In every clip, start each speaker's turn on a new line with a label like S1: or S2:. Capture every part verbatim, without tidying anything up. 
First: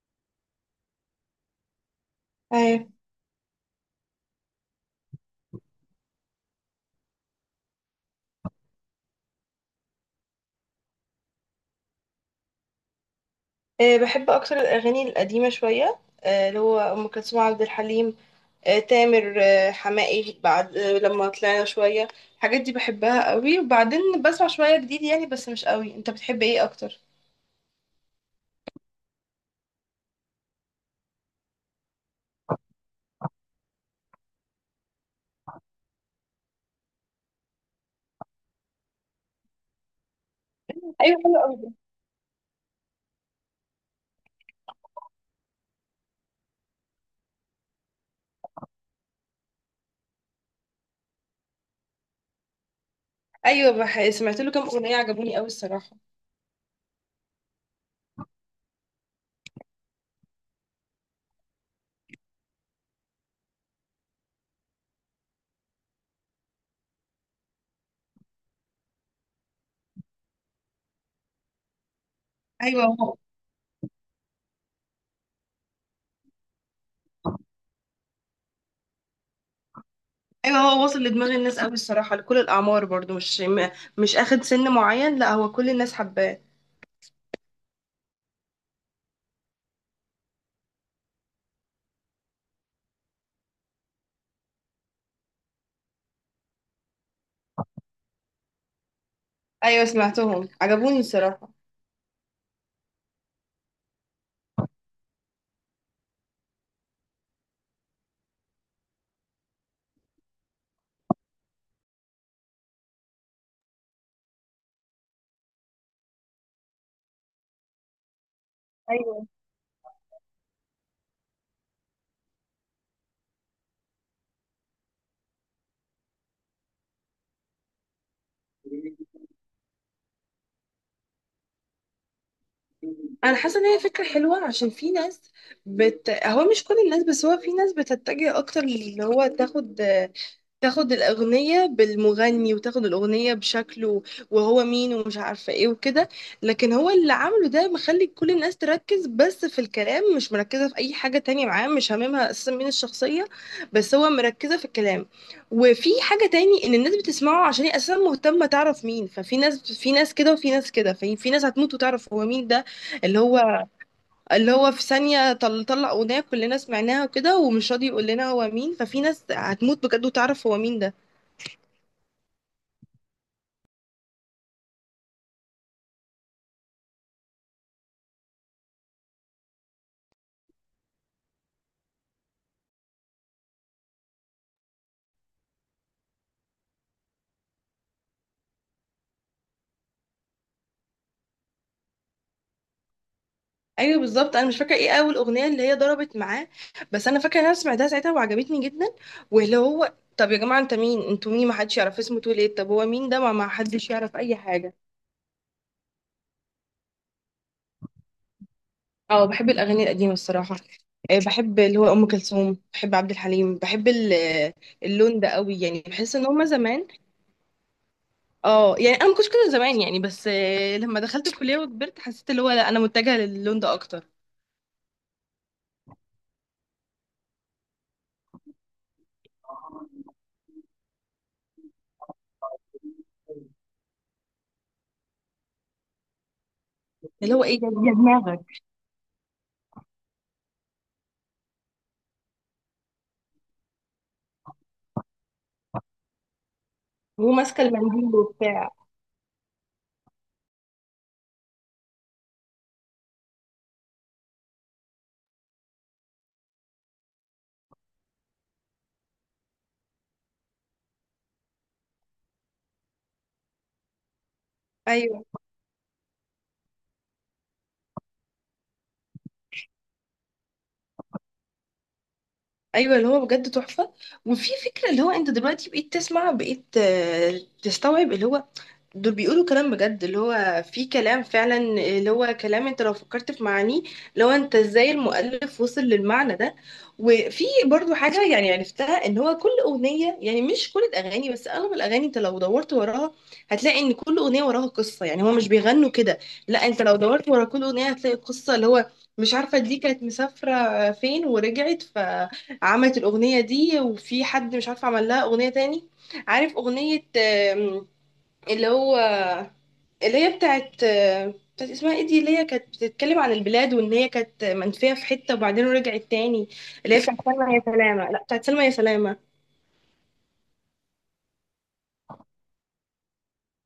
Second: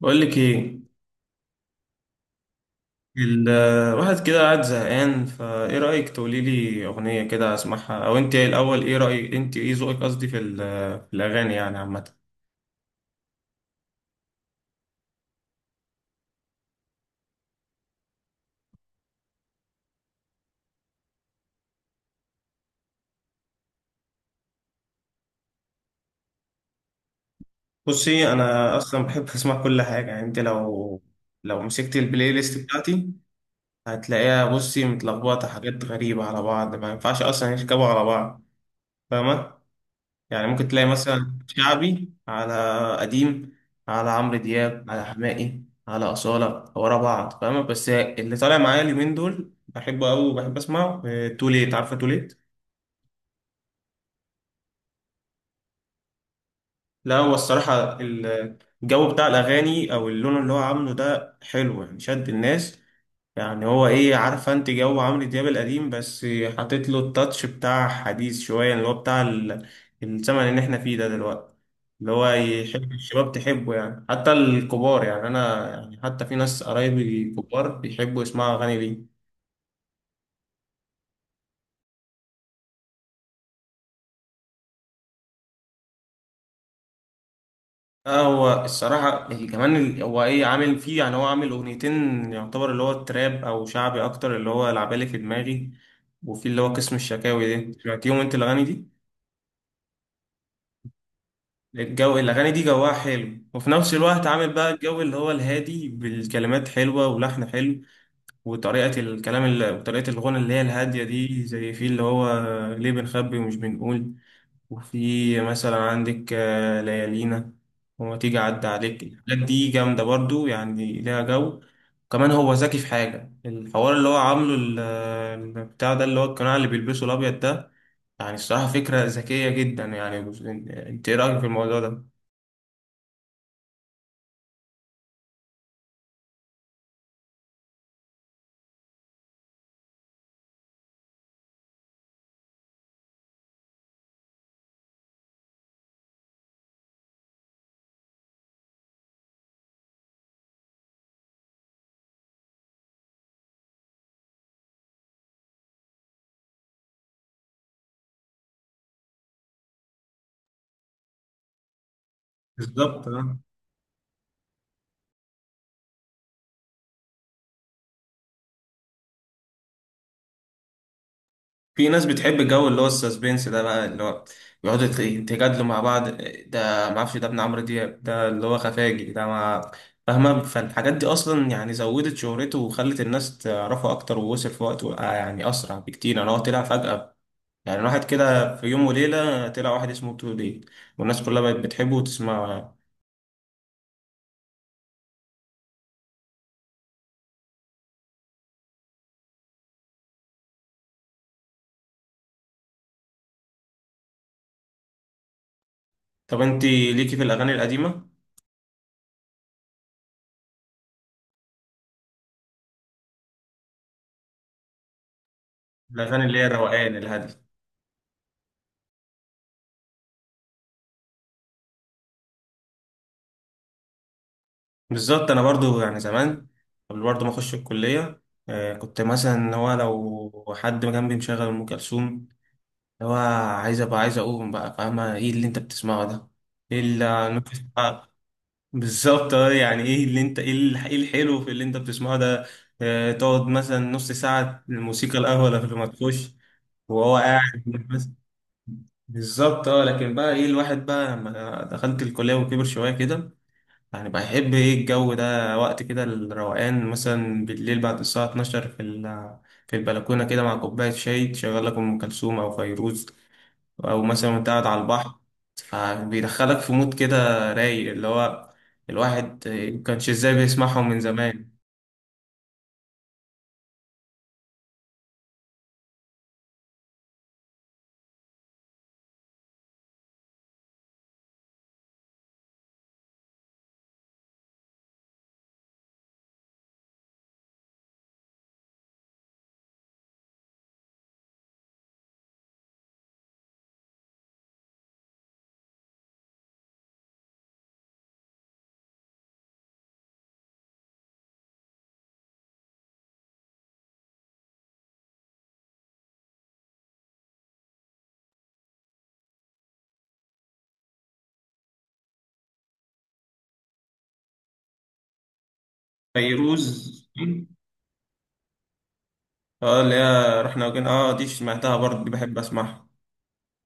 S1: بقول لك ايه؟
S2: أيوة.
S1: الواحد كده قاعد زهقان، فايه رأيك؟ تقولي لي اغنية كده اسمعها. او انت إيه الاول، ايه رأيك؟ انت ايه ذوقك قصدي في ال- في الاغاني يعني عامة.
S2: أه بحب أكتر الأغاني القديمة شوية، أه اللي هو أم كلثوم، عبد الحليم، أه تامر، أه حماقي، بعد أه لما طلعنا شوية. الحاجات دي بحبها قوي، وبعدين بسمع شوية جديد يعني، بس مش قوي. أنت بتحب إيه أكتر؟
S1: بصي، انا اصلا بحب اسمع كل حاجة. يعني انت لو لو مسكت البلاي ليست بتاعتي هتلاقيها، بصي، متلخبطة، حاجات غريبة على بعض ما ينفعش اصلا يركبوا على بعض، فاهمة؟ يعني ممكن تلاقي
S2: ايوه حلو
S1: مثلا
S2: قوي.
S1: شعبي على قديم، على عمرو دياب، على حماقي، على أصالة ورا بعض فاهمة. بس اللي طالع معايا اليومين دول بحبه أوي وبحب أسمعه آه، توليت، عارفة توليت؟
S2: أيوة، بح... سمعت له كام أغنية عجبوني قوي الصراحة.
S1: لا هو الصراحة الجو بتاع الأغاني أو اللون اللي هو عامله ده حلو، يعني شد الناس. يعني هو ايه عارفه؟ انت جو عمرو دياب القديم بس حاطط له التاتش بتاع حديث شويه، اللي هو بتاع ال- الزمن اللي احنا فيه ده دلوقتي، اللي هو
S2: أيوة
S1: يحب
S2: هو.
S1: الشباب تحبه، يعني حتى الكبار. يعني انا يعني حتى في ناس قرايبي كبار بيحبوا يسمعوا اغاني ليه.
S2: أيوة هو واصل لدماغ الناس قوي الصراحة، لكل الأعمار برضو، مش م- مش أخد سن معين، لا هو كل الناس حباه.
S1: اه هو الصراحة ال- كمان ال- هو ايه عامل فيه، يعني هو عامل اغنيتين، يعتبر اللي هو التراب او شعبي اكتر، اللي هو لعبالي في دماغي، وفي اللي هو قسم الشكاوي ده. سمعتيهم انت الاغاني دي؟
S2: أيوة سمعتهم عجبوني الصراحة.
S1: الجو الأغاني دي جواها حلو، وفي نفس الوقت عامل بقى الجو اللي هو الهادي، بالكلمات حلوة ولحن حلو وطريقة الكلام، اللي وطريقة الغنى اللي هي الهادية دي، زي في اللي هو ليه بنخبي ومش بنقول. وفي مثلا عندك آه، ليالينا، وما تيجي أعدي عليك.
S2: أيوة.
S1: الحاجات دي جامدة برضو، يعني ليها جو. كمان هو ذكي في حاجة الحوار اللي هو عامله ال- البتاع ده، اللي هو القناع اللي بيلبسه الأبيض ده. يعني الصراحة فكرة ذكية جدا يعني. انت ايه رأيك في الموضوع ده؟
S2: انا حاسه ان هي فكره حلوه عشان في ناس، بت... هو مش كل الناس، بس هو في ناس بتتجه اكتر اللي هو تاخد، تاخد الأغنية بالمغني، وتاخد الأغنية بشكله، وهو مين ومش عارفة ايه وكده. لكن هو اللي عامله ده مخلي كل الناس تركز بس في الكلام، مش مركزة في أي حاجة تانية معاه، مش هاممها أساسا مين الشخصية، بس هو مركزة في الكلام. وفي حاجة تاني، إن الناس بتسمعه عشان هي أساسا مهتمة تعرف مين. ففي ناس في ناس كده، وفي ناس كده، في في ناس هتموت وتعرف هو مين ده.
S1: بالظبط
S2: اللي
S1: اه.
S2: هو اللي هو في ثانية طل طلع أغنية كلنا سمعناها وكده، ومش راضي يقول لنا هو مين، ففي ناس هتموت بجد وتعرف هو مين ده.
S1: في ناس بتحب الجو اللي هو السسبنس ده بقى، اللي هو بيقعدوا يت- يتجادلوا مع بعض، ده ما اعرفش ده ابن عمرو دياب، ده اللي هو خفاجي، ده ما فاهمه. فالحاجات دي اصلا يعني زودت شهرته وخلت الناس تعرفه اكتر، ووصل في وقته آه، يعني اسرع بكتير. انا هو طلع فجأة، يعني الواحد كده في يوم وليله طلع واحد اسمه توليت والناس كلها بقت بتحبه وتسمعه يعني.
S2: ايوه بالظبط. انا مش فاكره ايه اول اغنيه اللي هي ضربت معاه، بس انا فاكره ان انا سمعتها ساعتها وعجبتني جدا. واللي هو طب يا جماعه انت مين؟ انتوا مين؟ ما حدش يعرف اسمه، تقول ايه؟ طب هو مين ده؟ ما ما حدش يعرف اي حاجه.
S1: طب انت ليكي في الاغاني القديمه؟
S2: اه بحب الاغاني القديمه الصراحه. آه، بحب اللي هو ام كلثوم، بحب عبد الحليم، بحب ال- آه، اللون ده قوي، يعني بحس
S1: الاغاني
S2: ان
S1: اللي
S2: هما
S1: هي
S2: زمان.
S1: الروقان الهاديه.
S2: اه يعني انا ما كنتش كده زمان يعني، بس آه، لما دخلت الكليه وكبرت، حسيت اللي هو لا، انا متجهه للون ده اكتر.
S1: بالظبط، انا برضو يعني زمان، قبل برضو ما اخش الكليه آه، كنت مثلا اللي هو لو حد جنبي مشغل ام كلثوم، اللي هو عايز ابقى، عايز اقوم بقى فاهمه، ايه اللي انت بتسمعه ده؟ ايه اللي
S2: اللي هو ايه
S1: النفس-
S2: يا يا
S1: آه،
S2: دماغك؟
S1: بالظبط. آه، يعني ايه اللي انت ايه الح- إيه الحلو في اللي انت بتسمعه ده؟ آه، تقعد مثلا نص ساعه الموسيقى الاول قبل ما تخش، وهو
S2: وماسكه
S1: قاعد بس-
S2: المنديل وبتاع.
S1: بالظبط اه. لكن بقى ايه، الواحد بقى لما دخلت الكليه وكبر شويه كده، يعني بحب ايه الجو ده وقت كده الروقان، مثلا بالليل بعد الساعة اتناشر في ال- في البلكونة كده مع كوباية شاي، تشغل لك أم كلثوم أو فيروز، أو مثلا وأنت قاعد على البحر،
S2: أيوه.
S1: فبيدخلك في مود كده رايق، اللي هو الواحد مكانش ازاي بيسمعهم من زمان.
S2: ايوه اللي هو بجد تحفه. وفي فكره، اللي هو انت دلوقتي بقيت تسمع، بقيت آه، تستوعب اللي هو دول بيقولوا كلام بجد. اللي هو في كلام فعلا، اللي هو كلام انت لو فكرت في معانيه، لو انت ازاي المؤلف وصل للمعنى ده. وفي برضو حاجه يعني عرفتها، ان هو كل اغنيه، يعني مش كل الاغاني بس اغلب الاغاني، انت لو دورت وراها هتلاقي ان كل اغنيه وراها قصه، يعني هو مش بيغنوا كده. لا انت لو دورت ورا كل اغنيه هتلاقي قصه. اللي هو مش عارفه، دي كانت مسافره فين ورجعت، ف عملت الأغنية دي. وفي حد مش عارفة عمل لها أغنية تاني. عارف أغنية آم، اللي هو، اللي هي بتاعت آم، بتاعت اسمها ايه دي، اللي هي كانت بتتكلم عن البلاد، وان هي كانت منفية في حتة وبعدين رجعت تاني.
S1: فيروز،
S2: اللي هي بتاعت سلمى يا سلامة. لا بتاعت سلمى يا سلامة.
S1: اه اللي هي رحنا وجينا، اه دي سمعتها برضه، دي بحب اسمعها.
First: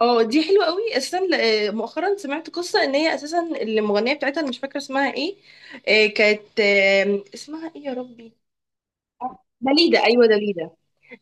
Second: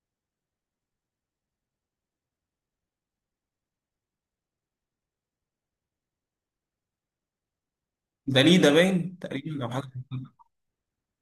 S2: اه دي حلوة قوي اساسا. ل- آه، مؤخرا سمعت قصة ان هي اساسا المغنية بتاعتها أنا مش فاكرة اسمها ايه. آه، كانت آم، اسمها ايه يا ربي؟
S1: ده ليه ده باين تقريبا أو حاجة.
S2: دليدة، ايوه دليدة.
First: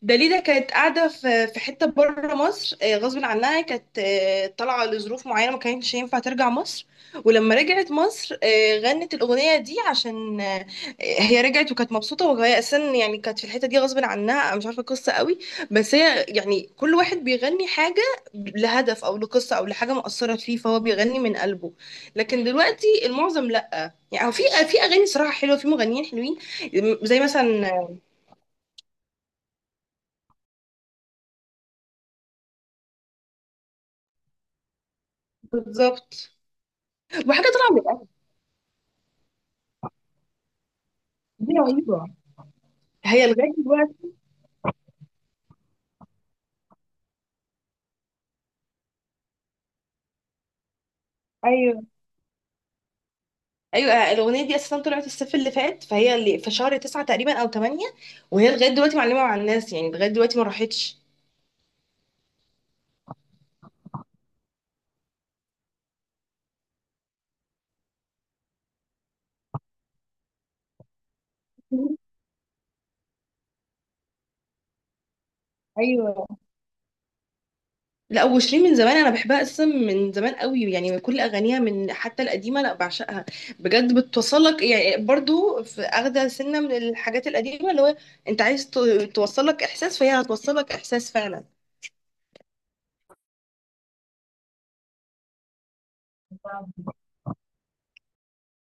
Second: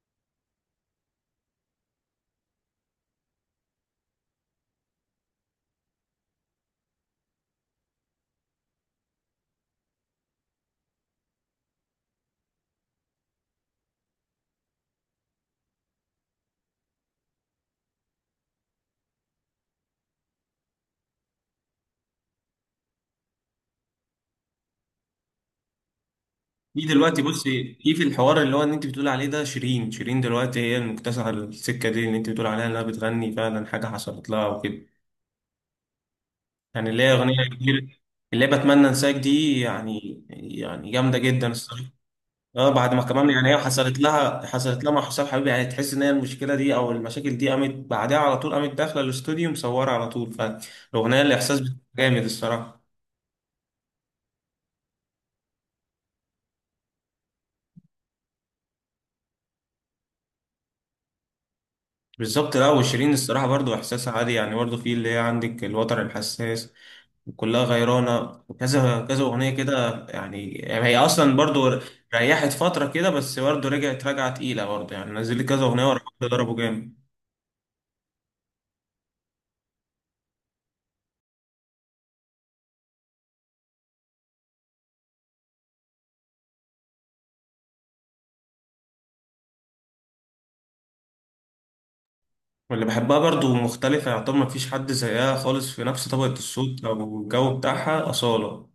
S2: داليدا كانت قاعدة في في حتة بره مصر آه، غصب عنها. كانت آه، طالعة لظروف معينة، ما كانتش ينفع ترجع مصر. ولما رجعت مصر آه، غنت الأغنية دي عشان آه، هي رجعت وكانت مبسوطة، وهي أساسا يعني كانت في الحتة دي غصب عنها. أنا مش عارفة القصة قوي، بس هي يعني كل واحد بيغني حاجة لهدف أو لقصة أو لحاجة مؤثرة فيه، فهو بيغني من قلبه. لكن دلوقتي المعظم لأ. يعني هو في، في أغاني صراحة حلوة، في مغنيين حلوين.
S1: في
S2: زي
S1: دلوقتي،
S2: مثلا.
S1: بصي، في في الحوار اللي هو ان انت بتقول عليه ده، شيرين. شيرين دلوقتي هي المكتسحه السكه دي اللي انت بتقول عليها انها بتغني فعلا حاجه حصلت لها وكده،
S2: بالظبط.
S1: يعني اللي هي
S2: وحاجة
S1: اغنيه كتير،
S2: طالعة.
S1: اللي هي بتمنى انساك دي، يعني يعني جامده جدا
S2: دي
S1: الصراحه.
S2: رهيبة.
S1: اه بعد ما
S2: هي
S1: كمان يعني
S2: لغاية
S1: هي حصلت
S2: دلوقتي.
S1: لها، حصلت لها مع حسام حبيبي، يعني تحس ان هي المشكله دي او المشاكل دي قامت بعدها على طول، قامت داخله الاستوديو مصوره على طول، فالاغنيه الاحساس
S2: أيوه.
S1: جامد الصراحه.
S2: أيوه الأغنية دي أساسا طلعت الصيف اللي فات، فهي اللي في شهر تسعة تقريبا أو تمانية، وهي لغاية دلوقتي معلمة مع الناس، يعني لغاية دلوقتي ما راحتش.
S1: بالظبط. لا وشيرين الصراحه برضو احساسها عالي، يعني برضو في اللي هي عندك الوتر الحساس، وكلها غيرانة، وكذا كذا أغنية كده يعني, يعني هي أصلا برضو ريحت فترة كده، بس برضو رجعت راجعة تقيلة برضو، يعني نزلت كذا أغنية ورا
S2: ايوه.
S1: بعض ضربوا جامد.
S2: لا وشيرين من زمان أنا بحبها أساسا، من زمان قوي يعني، من كل أغانيها، من حتى القديمة، لا بعشقها بجد. بتوصلك يعني، برضو في أخدة سنة من الحاجات القديمة اللي هو، أنت عايز ت- توصلك إحساس، فهي هتوصلك إحساس فعلا.
S1: واللي بحبها برضو مختلفة، يعتبر مفيش حد زيها خالص في نفس طبقة الصوت أو الجو بتاعها، أصالة.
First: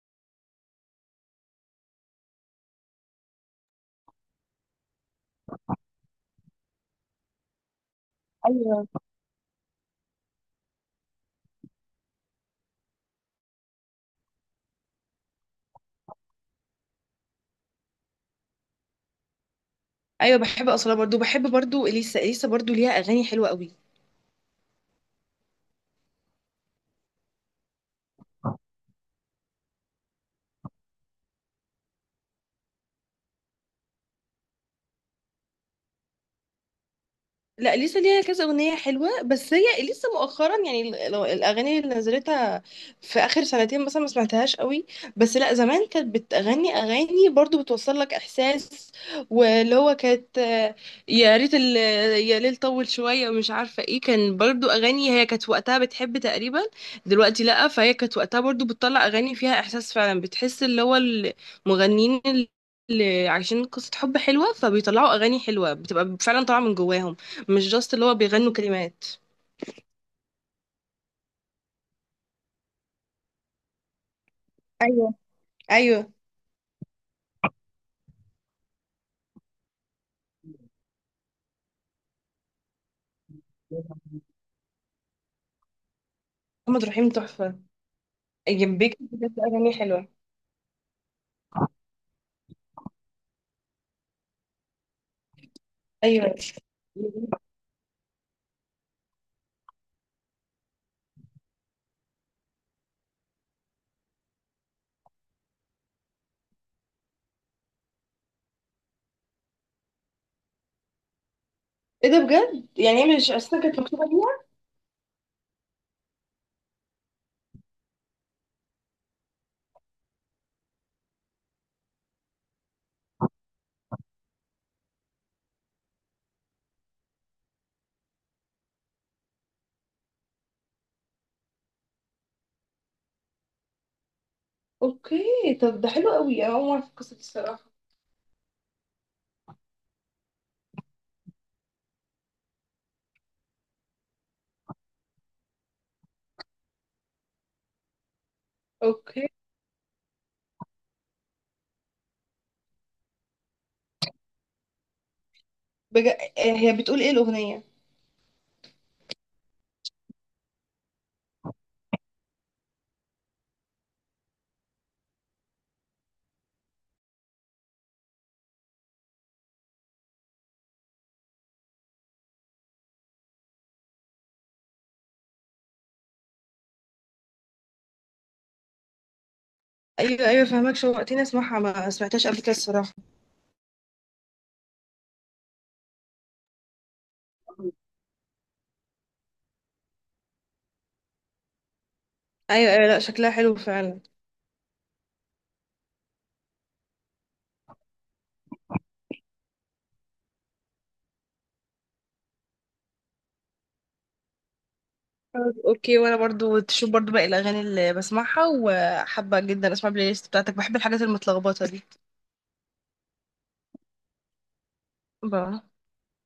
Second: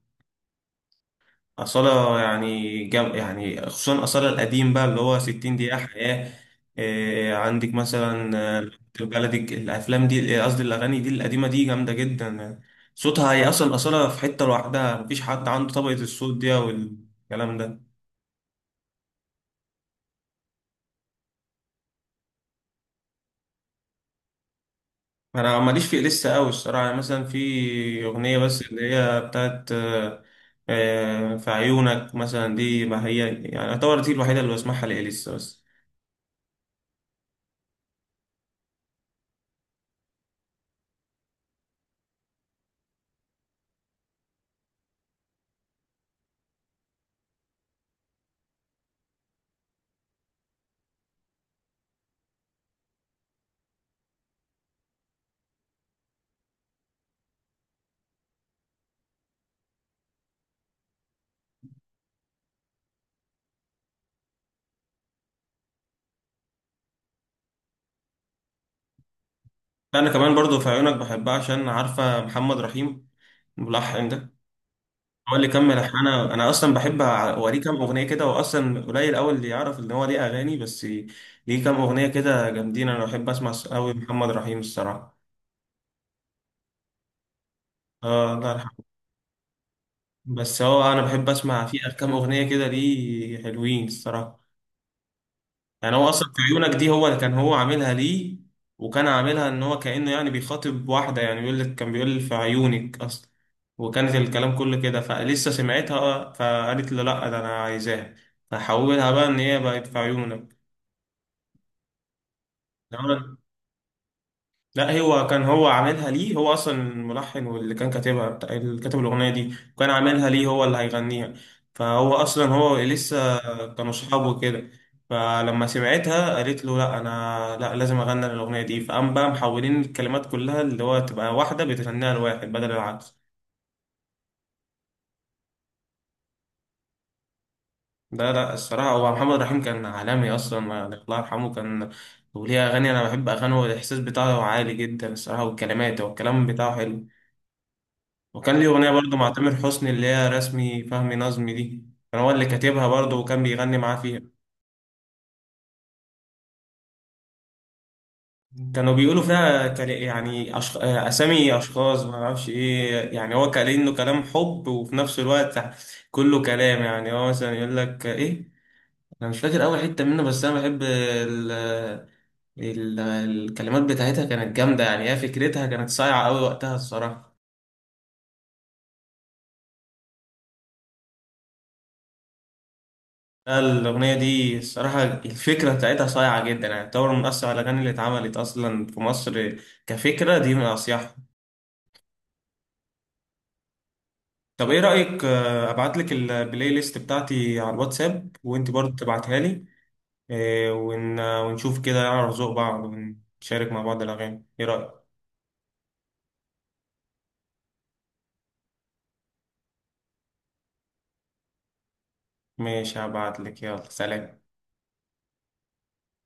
S1: أصالة يعني جم... يعني خصوصا أصالة القديم بقى، اللي هو 60 دقيقة حياة، إيه عندك مثلا آه،
S2: ايوه.
S1: البلدي، الأفلام دي آه، قصدي الأغاني دي القديمة دي جامدة جدا آه، صوتها، هي أصلا أصالة في حتة لوحدها، مفيش حد عنده طبقة الصوت دي والكلام ده.
S2: أيوه بحب أصلا برضو، بحب برضو إليسا. إليسا برضو ليها أغاني حلوة قوي.
S1: أنا ماليش في لسه أوي الصراحة، يعني مثلا في أغنية بس اللي هي بتاعت آه، آه، في عيونك مثلا دي، ما هي يعني أعتبر دي الوحيدة اللي بسمعها لإليسا بس.
S2: لا اليسا ليها كذا اغنيه حلوه، بس هي لسه مؤخرا يعني، ال- لو- الاغاني اللي نزلتها في اخر سنتين مثلا ما سمعتهاش قوي. بس لا زمان كانت بتغني اغاني برضو بتوصل لك احساس. واللي هو كانت آه، يا ريت ال- يا ليل طول شويه ومش عارفه ايه، كان برضو اغاني هي كانت وقتها بتحب تقريبا. دلوقتي لا. فهي كانت وقتها برضو بتطلع اغاني فيها احساس فعلا، بتحس اللي هو المغنيين اللي عايشين قصه حب حلوه فبيطلعوا اغاني حلوه بتبقى فعلا طالعه من جواهم، مش جاست اللي هو بيغنوا كلمات.
S1: انا كمان برضو في عيونك بحبها عشان عارفه محمد رحيم الملحن ده
S2: ايوه.
S1: هو اللي كمل ألحان.
S2: ايوه
S1: انا انا اصلا بحب اوريه كام اغنيه كده، واصلا قليل قوي اللي يعرف ان هو ليه اغاني، بس ليه كام اغنيه كده جامدين، انا بحب اسمع قوي محمد رحيم الصراحه.
S2: محمد رحيم تحفة.
S1: اه الله يرحمه.
S2: جنبك بجد أغاني حلوة.
S1: بس هو انا بحب اسمع فيه كام اغنيه كده ليه حلوين الصراحه. يعني هو اصلا
S2: أيوة.
S1: في عيونك دي هو كان هو عاملها ليه، وكان عاملها ان هو كأنه يعني بيخاطب واحدة، يعني بيقول لك كان بيقول في عيونك اصلا، وكانت الكلام كله كده، فلسه سمعتها فقالت له لا ده انا عايزاها، فحولها بقى ان هي بقت في عيونك.
S2: ايه ده بجد؟ يعني هي مش أصلا كانت مكتوبة ليها؟
S1: لا هو كان هو عاملها ليه، هو اصلا الملحن واللي كان كاتبها بتاع- اللي كاتب الاغنيه دي، وكان عاملها ليه هو اللي هيغنيها، فهو اصلا هو لسه، كانوا اصحاب وكده. فلما سمعتها قالت له لا، انا لا لازم اغني الاغنيه دي، فقام بقى محولين الكلمات كلها، اللي هو تبقى واحده بتغنيها لواحد بدل العكس.
S2: اوكي، طب ده حلو قوي. انا اول مرة في القصة دي الصراحة.
S1: ده لا الصراحه هو محمد رحيم كان عالمي اصلا، يعني الله يرحمه كان، وليه اغاني، انا بحب اغانيه والاحساس بتاعه عالي جدا الصراحه، والكلمات والكلام بتاعه حلو. وكان ليه أغنية برضه
S2: اوكي.
S1: مع تامر حسني اللي هي رسمي فهمي نظمي دي، كان هو اللي كاتبها برضه، وكان بيغني معاه فيها.
S2: بجد، آه، هي بتقول ايه الأغنية؟
S1: كانوا بيقولوا فيها كلا- يعني أشخ... آه، أسامي أشخاص ما أعرفش إيه، يعني هو كان إنه كلام حب، وفي نفس الوقت كله كلام، يعني هو مثلا يقول لك إيه، أنا مش فاكر أول حتة منه، بس أنا بحب ال... ال... الكلمات بتاعتها كانت جامدة، يعني هي فكرتها كانت صايعة أوي وقتها الصراحة.
S2: ايوه ايوه، فهمك شوقتني اسمعها، ما سمعتهاش قبل كده الصراحة.
S1: لا، الأغنية دي الصراحة الفكرة بتاعتها صايعة جدا، يعني تعتبر من أصعب الأغاني اللي اتعملت أصلا في مصر كفكرة، دي من أصيحها.
S2: ايوه ايوه، لا شكلها حلو فعلا.
S1: طب إيه رأيك آه، أبعت لك البلاي ليست بتاعتي على الواتساب، وأنت برضه تبعتها لي آه، ون- ونشوف كده نعرف ذوق بعض ونشارك مع بعض الأغاني، إيه رأيك؟
S2: طب، اوكي. وانا برضو تشوف برضو باقي الاغاني اللي بسمعها، وحابة جدا اسمع البلاي ليست بتاعتك، بحب الحاجات المتلخبطة دي.
S1: ماشي، هبعت لك. يلا سلام.
S2: بقى.